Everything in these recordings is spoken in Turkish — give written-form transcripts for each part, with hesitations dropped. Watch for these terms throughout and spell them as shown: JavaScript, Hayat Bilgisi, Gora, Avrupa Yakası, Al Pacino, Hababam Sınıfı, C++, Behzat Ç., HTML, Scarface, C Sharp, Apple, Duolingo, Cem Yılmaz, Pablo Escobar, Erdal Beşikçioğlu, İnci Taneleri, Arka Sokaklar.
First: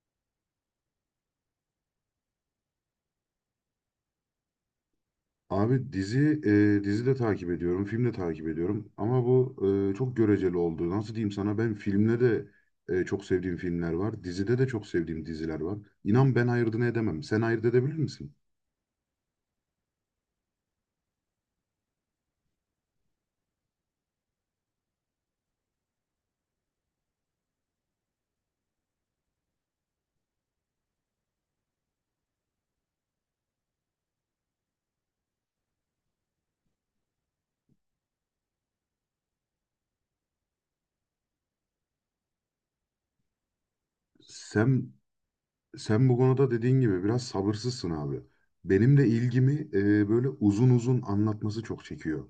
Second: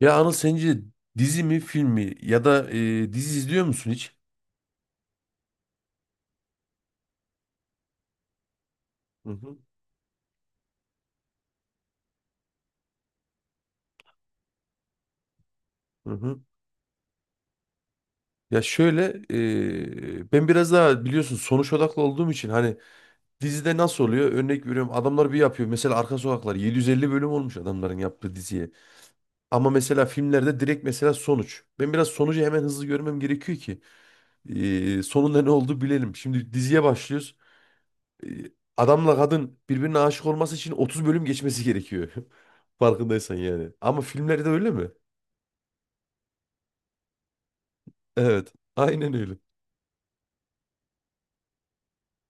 Ya Anıl sence dizi mi film mi ya da dizi izliyor musun hiç? Abi dizi dizi de takip ediyorum, film de takip ediyorum ama Hı bu hı. Çok göreceli oldu. Nasıl diyeyim sana ben filmde de çok sevdiğim filmler var, dizide de çok sevdiğim diziler var. Hı İnan hı. ben ayırdığını edemem. Sen ayırt edebilir misin? Ya şöyle, ben biraz daha biliyorsun sonuç odaklı olduğum için hani dizide nasıl oluyor? Örnek veriyorum adamlar bir yapıyor. Mesela Arka Sokaklar 750 bölüm olmuş adamların yaptığı diziye. Ama mesela filmlerde direkt mesela sonuç. Ben biraz sonucu hemen hızlı görmem gerekiyor ki sonunda ne oldu bilelim. Şimdi diziye başlıyoruz. e, Adamla kadın birbirine aşık olması için 30 bölüm geçmesi gerekiyor. Farkındaysan yani. Ama filmlerde öyle mi? Sen sen bu konuda dediğin gibi biraz sabırsızsın abi. Evet. Benim de Aynen öyle. ilgimi böyle uzun uzun anlatması çok çekiyor.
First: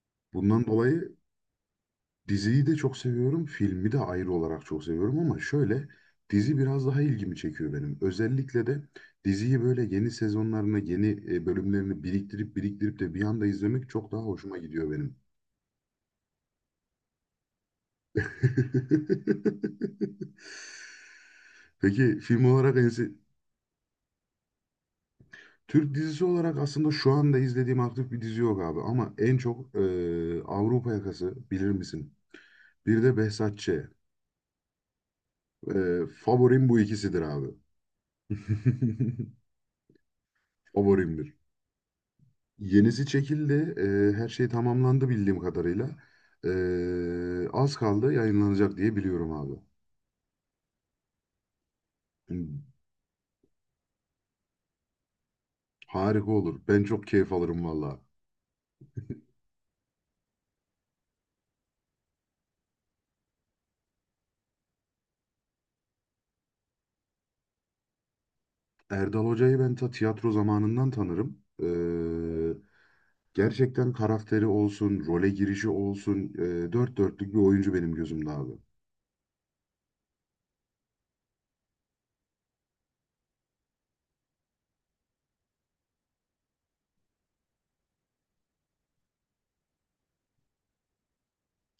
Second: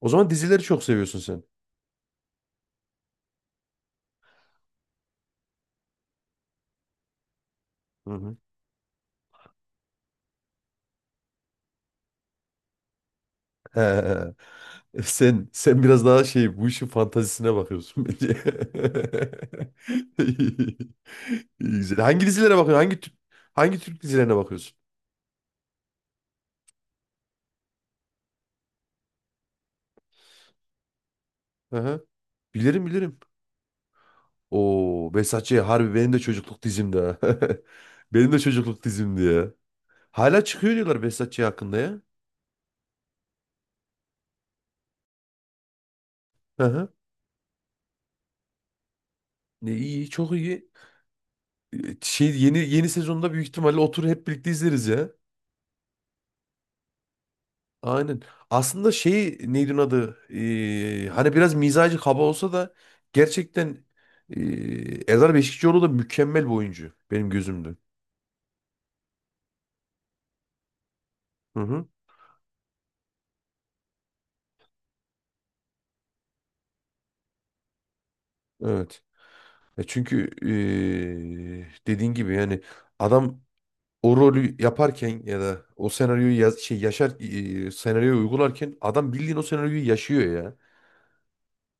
O zaman dizileri Bundan çok dolayı seviyorsun sen. diziyi de çok seviyorum, filmi de ayrı olarak çok seviyorum ama şöyle dizi biraz daha ilgimi çekiyor benim. Hı hı. Özellikle de diziyi böyle yeni sezonlarını, yeni bölümlerini biriktirip biriktirip de bir anda izlemek çok daha He, hoşuma gidiyor benim. sen biraz daha şey bu işin fantazisine bakıyorsun bence. İyi, güzel. Peki Hangi film dizilere bakıyorsun? olarak en Hangi se- tür- hangi Türk dizilerine bakıyorsun? Türk dizisi olarak aslında şu anda izlediğim aktif bir dizi yok abi ama en çok Avrupa Yakası bilir Hı hı. misin? Bilirim Bir de bilirim. Behzat Ç. Oo, Behzat Ç. harbi benim de çocukluk favorim bu dizimdi ha. ikisidir abi. Benim de çocukluk dizimdi ya. Hala çıkıyor diyorlar Favorimdir. Behzatçı hakkında ya. Yenisi çekildi. Her şey tamamlandı bildiğim kadarıyla. Hı hı. Az kaldı yayınlanacak diye biliyorum abi. Ne iyi, çok iyi. E, şey yeni Hmm, yeni sezonda büyük ihtimalle otur hep birlikte izleriz ya. harika olur. Ben çok keyif alırım valla. Aynen. Aslında şey neydi onun adı? Hani biraz mizacı kaba olsa da gerçekten Erdal Beşikçioğlu da mükemmel bir oyuncu benim gözümde. Erdal Hoca'yı ben ta tiyatro zamanından tanırım. Hı hı. Gerçekten karakteri olsun, role girişi olsun, dört dörtlük bir oyuncu benim gözümde abi. Evet. E çünkü dediğin gibi yani adam o rolü yaparken ya da o senaryoyu yaz, şey yaşar, senaryoyu uygularken adam bildiğin o senaryoyu yaşıyor ya.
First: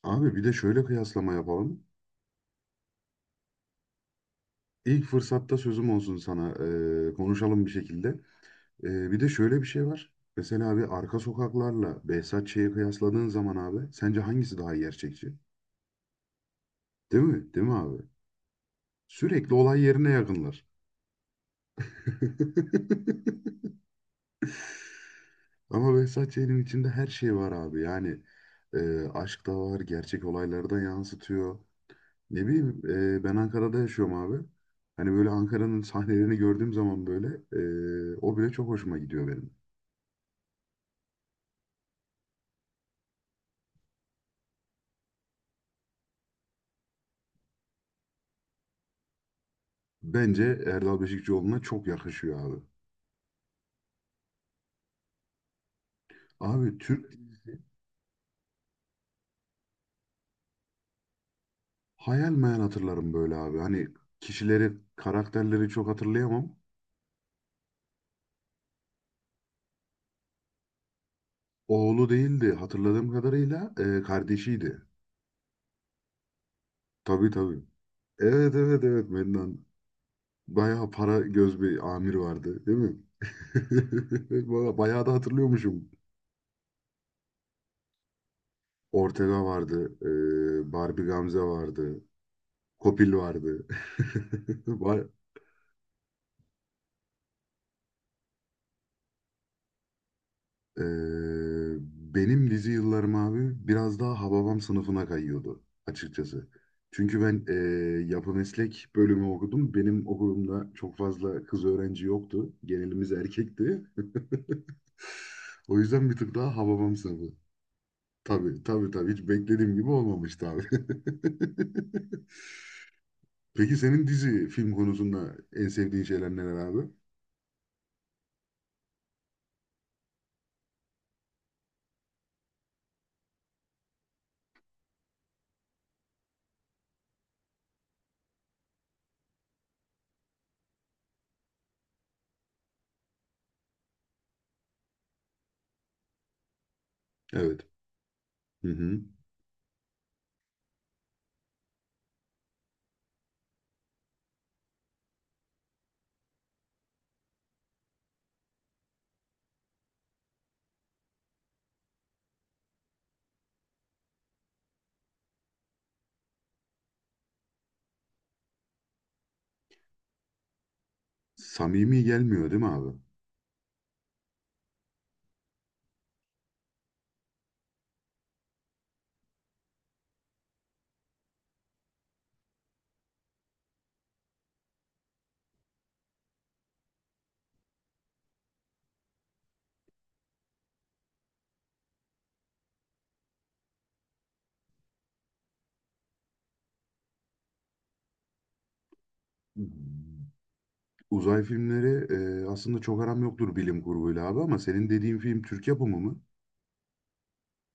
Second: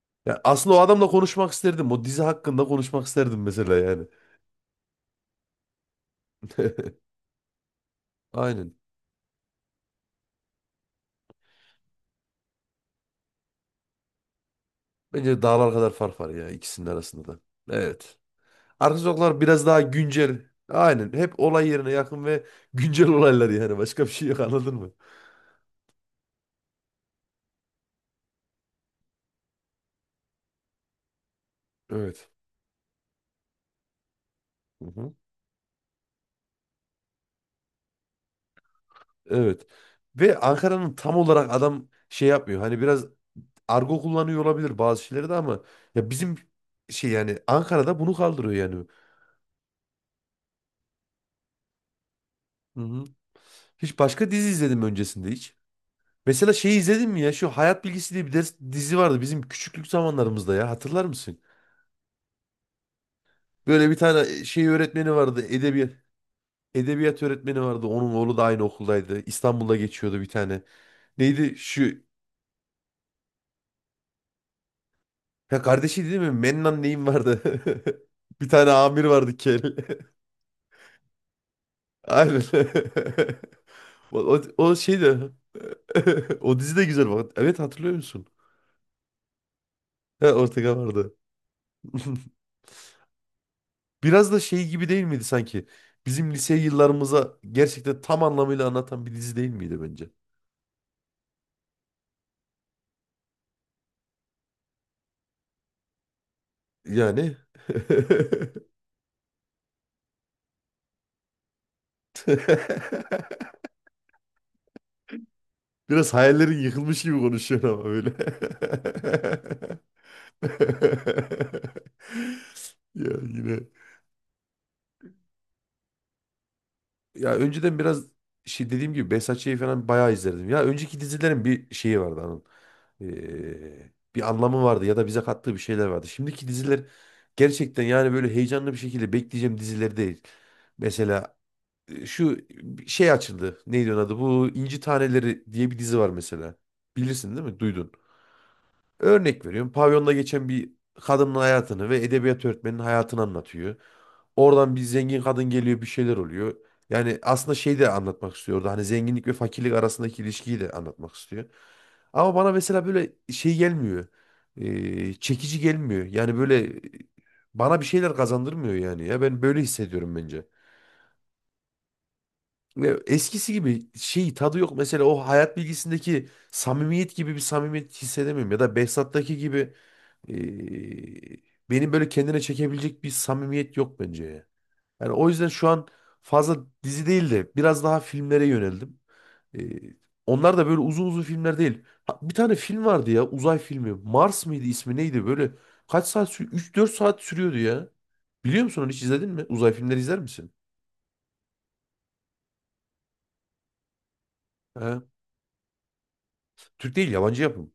Abi Ya bir de aslında o şöyle adamla kıyaslama konuşmak yapalım. isterdim. O dizi hakkında konuşmak isterdim mesela yani. İlk fırsatta sözüm olsun sana. Konuşalım bir şekilde. Aynen. Bir de şöyle bir şey var. Mesela abi arka sokaklarla Behzat Ç'yi kıyasladığın zaman abi sence hangisi daha gerçekçi? Bence dağlar kadar fark var ya ikisinin Değil arasında da. mi? Değil mi abi? Evet. Arka sokaklar Sürekli biraz olay daha yerine güncel. yakınlar. Aynen. Hep olay yerine yakın ve güncel olaylar yani. Başka bir şey yok anladın mı? Ama Behzat Ç'nin içinde her şey var abi. Yani aşk da var, gerçek olayları da yansıtıyor. Evet. Ne bileyim ben Ankara'da yaşıyorum abi. Hani Hı-hı. böyle Ankara'nın sahnelerini gördüğüm zaman böyle o bile çok hoşuma gidiyor benim. Evet. Ve Ankara'nın tam olarak adam şey yapmıyor. Hani biraz argo kullanıyor olabilir bazı şeyleri de ama ya bizim şey yani Ankara'da bunu kaldırıyor yani. Bence Erdal Beşikçioğlu'na çok yakışıyor abi. Hı-hı. Hiç başka dizi izledim öncesinde hiç. Mesela şeyi Abi izledin Türk mi ya? Şu Hayat Bilgisi diye bir ders, dizi vardı bizim küçüklük zamanlarımızda ya. Hatırlar mısın? hayal meyal hatırlarım böyle abi. Hani Böyle bir tane şey kişileri, öğretmeni vardı. karakterleri çok Edebiyat hatırlayamam. edebiyat öğretmeni vardı. Onun oğlu da aynı okuldaydı. İstanbul'da geçiyordu bir tane. Neydi şu? Oğlu değildi hatırladığım kadarıyla kardeşiydi. Ya kardeşi değil mi? Mennan neyim Tabii vardı? tabii. Bir Evet tane evet amir evet vardı kel. Mennan. Bayağı para göz bir amir Aynen. vardı değil mi? O Baya- şey bayağı da de hatırlıyormuşum. o dizi de güzel bak. Evet hatırlıyor musun? Ortega vardı. Ha, Ortega Barbie vardı. Gamze vardı. Kopil vardı. Biraz da şey gibi değil Ba- miydi sanki? Bizim lise yıllarımıza gerçekten tam anlamıyla anlatan bir dizi değil miydi bence? Ee, benim dizi yıllarım abi biraz daha Hababam sınıfına kayıyordu açıkçası. Çünkü Yani ben yapı meslek bölümü okudum. Benim okulumda çok fazla kız öğrenci yoktu. Genelimiz erkekti. O yüzden biraz bir tık daha hayallerin Hababam yıkılmış gibi sınıfı. konuşuyorsun ama öyle. Tabii tabii tabii hiç beklediğim gibi olmamıştı abi. Ya yine. Peki senin dizi film konusunda en sevdiğin şeyler neler abi? Ya önceden biraz şey dediğim gibi Behzatçı'yı falan bayağı izlerdim. Ya önceki dizilerin bir şeyi vardı onun. Bir anlamı vardı ya da bize kattığı bir şeyler vardı. Şimdiki diziler gerçekten yani böyle heyecanlı bir şekilde bekleyeceğim diziler değil. Mesela şu şey açıldı. Neydi onun adı? Bu İnci Taneleri diye bir dizi var mesela. Bilirsin değil mi? Evet. Duydun. Hı hı. Örnek veriyorum. Pavyonda geçen bir kadının hayatını ve edebiyat öğretmeninin hayatını anlatıyor. Oradan bir zengin kadın geliyor bir şeyler oluyor. Yani aslında şey de anlatmak istiyor orada. Hani zenginlik ve fakirlik arasındaki ilişkiyi de anlatmak istiyor. Ama bana mesela böyle şey gelmiyor. Çekici gelmiyor. Yani böyle, bana bir şeyler kazandırmıyor yani ya. Ben böyle hissediyorum bence. Samimi gelmiyor değil mi abi? Ve eskisi gibi şey tadı yok. Mesela o hayat bilgisindeki samimiyet gibi bir samimiyet hissedemiyorum. Ya da Behzat'taki gibi, ee, benim böyle kendine çekebilecek bir samimiyet yok bence ya. Yani o yüzden şu an fazla dizi değil de biraz daha filmlere yöneldim. Ee, Onlar da böyle uzun uzun filmler değil. Ha, bir tane film vardı ya uzay filmi. Mars mıydı ismi neydi böyle kaç saat sürüyor? 3-4 saat sürüyordu ya. Biliyor musun onu hiç izledin mi? Uzay filmleri izler misin? Uzay filmleri aslında çok aram yoktur bilim kurguyla abi ama senin Ha? dediğin film Türk yapımı mı? Türk değil yabancı yapım.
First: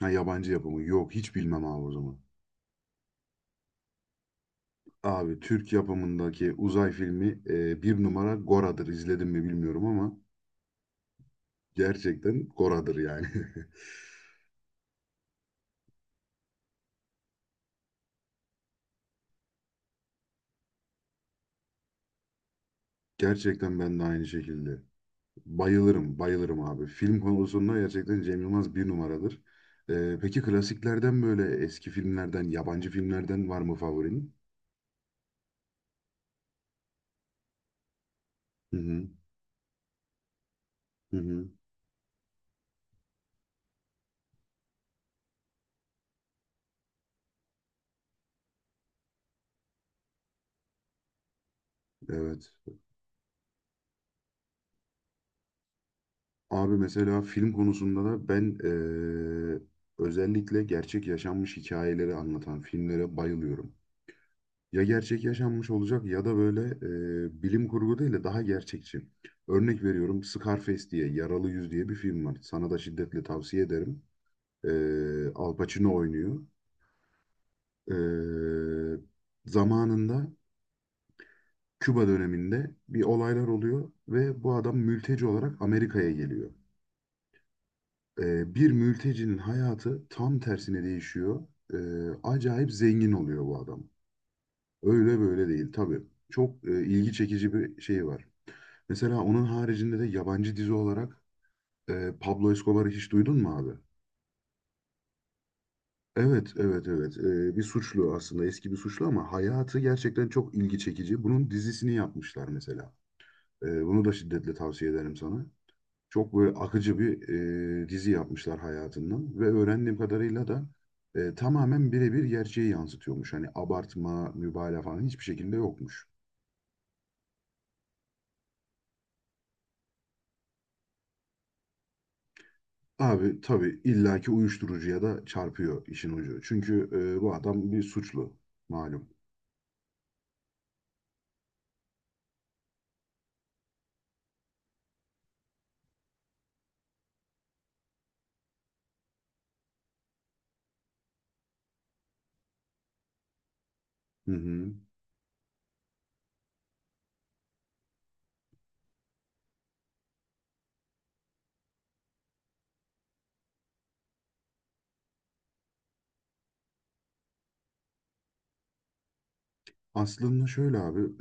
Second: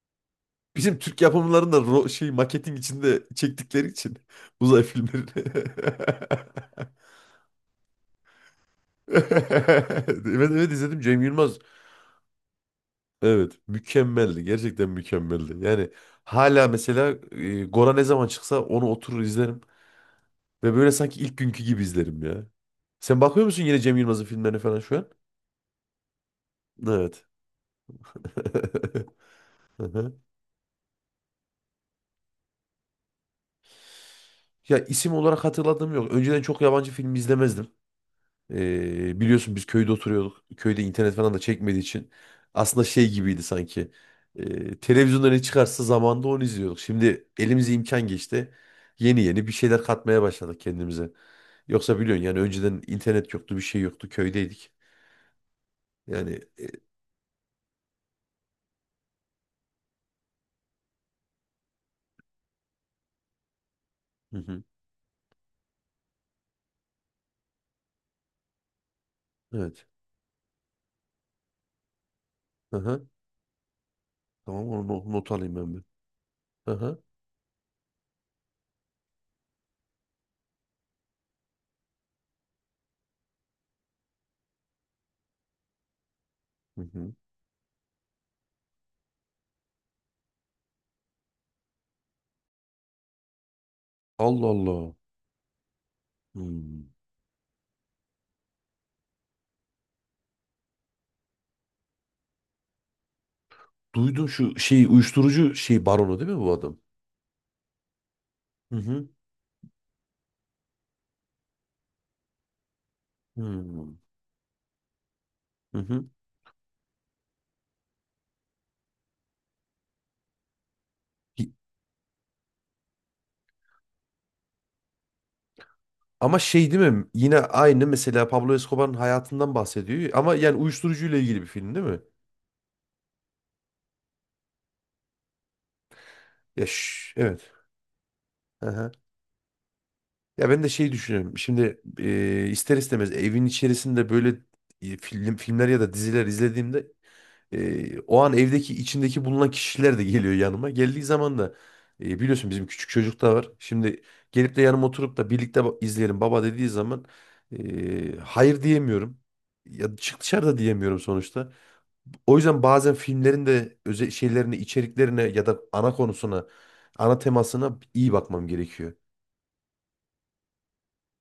Ha yabancı yapımı. Bizim Yok Türk hiç bilmem yapımlarında abi o ro- zaman. şey maketin içinde çektikleri için uzay filmleri. Abi Türk yapımındaki uzay filmi bir numara Gora'dır. İzledim mi bilmiyorum ama Evet evet izledim Cem Yılmaz. gerçekten Gora'dır yani. Evet mükemmeldi gerçekten mükemmeldi. Yani hala mesela Gora ne zaman çıksa onu oturur izlerim. Ve böyle sanki ilk günkü gibi izlerim ya. Sen bakıyor musun yine Gerçekten Cem ben de Yılmaz'ın aynı filmlerine falan şekilde. şu an? Bayılırım, bayılırım abi. Film Evet. konusunda gerçekten Cem Yılmaz bir numaradır. Hı E, hı. peki klasiklerden böyle eski filmlerden, yabancı filmlerden var mı favorin? Ya isim olarak hatırladığım yok. Önceden çok yabancı film izlemezdim. Hı hı, Biliyorsun biz köyde oturuyorduk. Köyde internet hı falan da hı, çekmediği için aslında şey gibiydi sanki. Televizyonda ne çıkarsa zamanda onu izliyorduk. Şimdi elimize imkan geçti. Yeni yeni bir şeyler katmaya başladık kendimize. Yoksa biliyorsun yani evet. önceden internet yoktu, bir şey yoktu. Köydeydik. Yani Abi mesela film konusunda da ben özellikle gerçek yaşanmış hikayeleri anlatan filmlere bayılıyorum. hı hı, Ya gerçek yaşanmış olacak ya da böyle bilim kurgu değil de daha gerçekçi. Örnek evet. veriyorum Scarface diye, Yaralı Yüz diye bir film var. Sana Hı da hı. şiddetle tavsiye ederim. Tamam onu no- not alayım Al ben bir. Pacino oynuyor. Hı hı. Eee, Zamanında Küba döneminde bir olaylar oluyor ve bu adam mülteci olarak Amerika'ya geliyor. Hı hı. Bir mültecinin hayatı tam tersine değişiyor. Ee, Acayip zengin oluyor bu adam. Allah Allah. Öyle böyle değil tabii. Çok Hmm. ilgi çekici bir şey var. Mesela onun haricinde de yabancı dizi olarak Pablo Escobar'ı hiç duydun mu abi? Duydum şu şey uyuşturucu şey baronu değil mi Evet, bu adam? evet, evet. Bir suçlu aslında eski Hı bir suçlu hı. ama hayatı gerçekten çok ilgi çekici. Bunun dizisini yapmışlar mesela. Hmm. Bunu da şiddetle tavsiye ederim sana. Hı hı. Çok böyle akıcı bir dizi yapmışlar hayatından ve öğrendiğim kadarıyla da tamamen birebir gerçeği yansıtıyormuş. Hani abartma, mübalağa falan hiçbir şekilde yokmuş. Ama şey değil mi? Yine aynı mesela Pablo Escobar'ın hayatından bahsediyor. Ama yani uyuşturucuyla ilgili bir film değil mi? Abi tabii illaki uyuşturucuya da çarpıyor işin ucu. Ya Çünkü şş, bu evet. adam bir suçlu Aha. malum. Ya ben de şey düşünüyorum. Şimdi ister istemez evin içerisinde böyle, film, filmler ya da diziler izlediğimde o an evdeki içindeki bulunan kişiler de geliyor yanıma. Geldiği zaman da biliyorsun bizim küçük çocuk da var. Şimdi Hı gelip de hı. yanıma oturup da birlikte ba- izleyelim baba dediği zaman hayır diyemiyorum. Ya çık dışarıda diyemiyorum sonuçta. O yüzden bazen filmlerin de özel şeylerine, içeriklerine ya da ana konusuna, ana temasına iyi bakmam gerekiyor. Aslında şöyle abi,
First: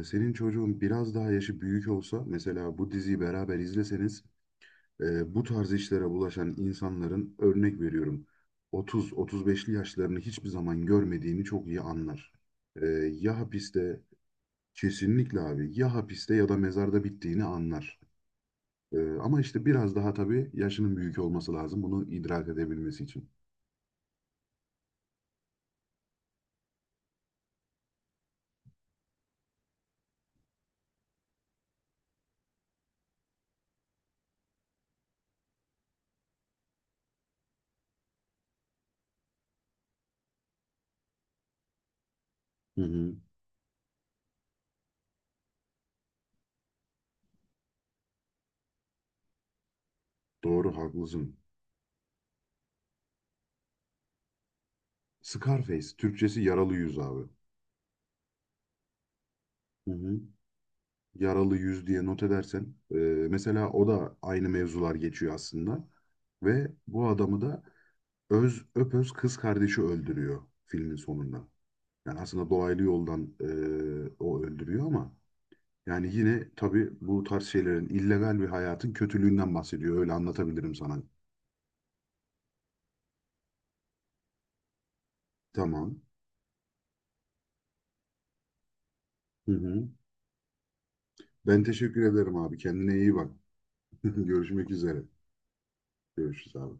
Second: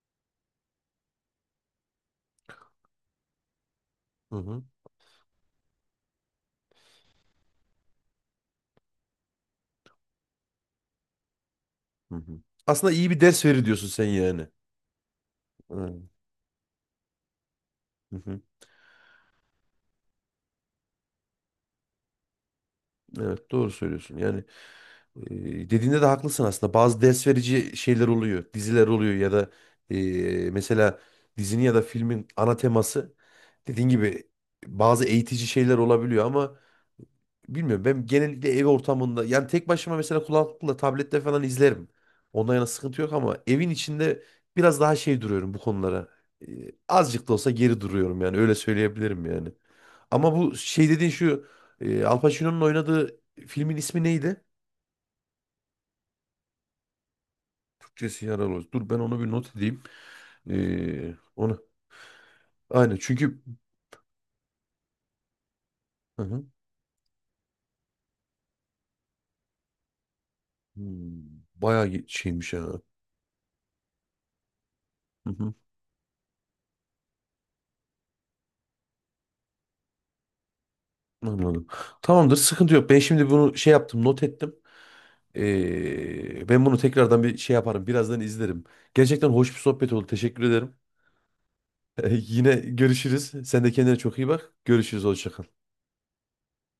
senin çocuğun biraz daha yaşı büyük olsa mesela bu diziyi beraber izleseniz Hı hı. Bu tarz işlere bulaşan insanların örnek veriyorum 30-35'li yaşlarını hiçbir zaman görmediğini çok iyi Hı anlar. hı. E, Aslında iyi bir ya ders verir diyorsun hapiste sen yani. kesinlikle abi ya Hı hapiste ya da mezarda bittiğini anlar. hı. Hı. E, ama işte biraz daha tabii yaşının büyük olması lazım bunu idrak edebilmesi için. Evet doğru söylüyorsun. Yani, dediğinde de haklısın aslında. Bazı ders verici şeyler oluyor, diziler oluyor ya da mesela dizinin ya da filmin ana teması dediğin gibi bazı eğitici şeyler olabiliyor ama bilmiyorum ben genellikle ev ortamında yani tek başıma mesela kulaklıkla tablette falan izlerim. Ondan yana Hı sıkıntı yok hı. ama evin içinde biraz daha şey duruyorum bu konulara. Azıcık da olsa geri duruyorum yani öyle söyleyebilirim yani. Ama bu Doğru şey dediğin haklısın. şu Al Pacino'nun oynadığı filmin ismi neydi? Scarface Türkçesi yaralı yüz abi. Türkçesi yaralı. Dur ben onu bir not edeyim. Hı hı. Yaralı Onu yüz diye not edersen aynen çünkü mesela o da aynı mevzular geçiyor aslında. hı hı. Ve bu adamı da öz öpöz kız kardeşi öldürüyor filmin Hmm, sonunda. bayağı Yani aslında şeymiş ya. dolaylı yoldan o öldürüyor ama Hı hı, yani yine tabii bu tarz şeylerin illegal bir hayatın kötülüğünden bahsediyor. Öyle anlatabilirim sana. anladım. Tamamdır sıkıntı yok. Ben şimdi bunu şey yaptım not ettim. Tamam. Ben bunu tekrardan bir şey yaparım. Birazdan izlerim. Gerçekten Hı hoş bir hı. sohbet oldu. Teşekkür ederim. Ben teşekkür ederim Yine abi. Kendine iyi bak. görüşürüz. Sen de kendine çok iyi bak. Görüşmek üzere. Görüşürüz. Hoşça kal. Görüşürüz abi.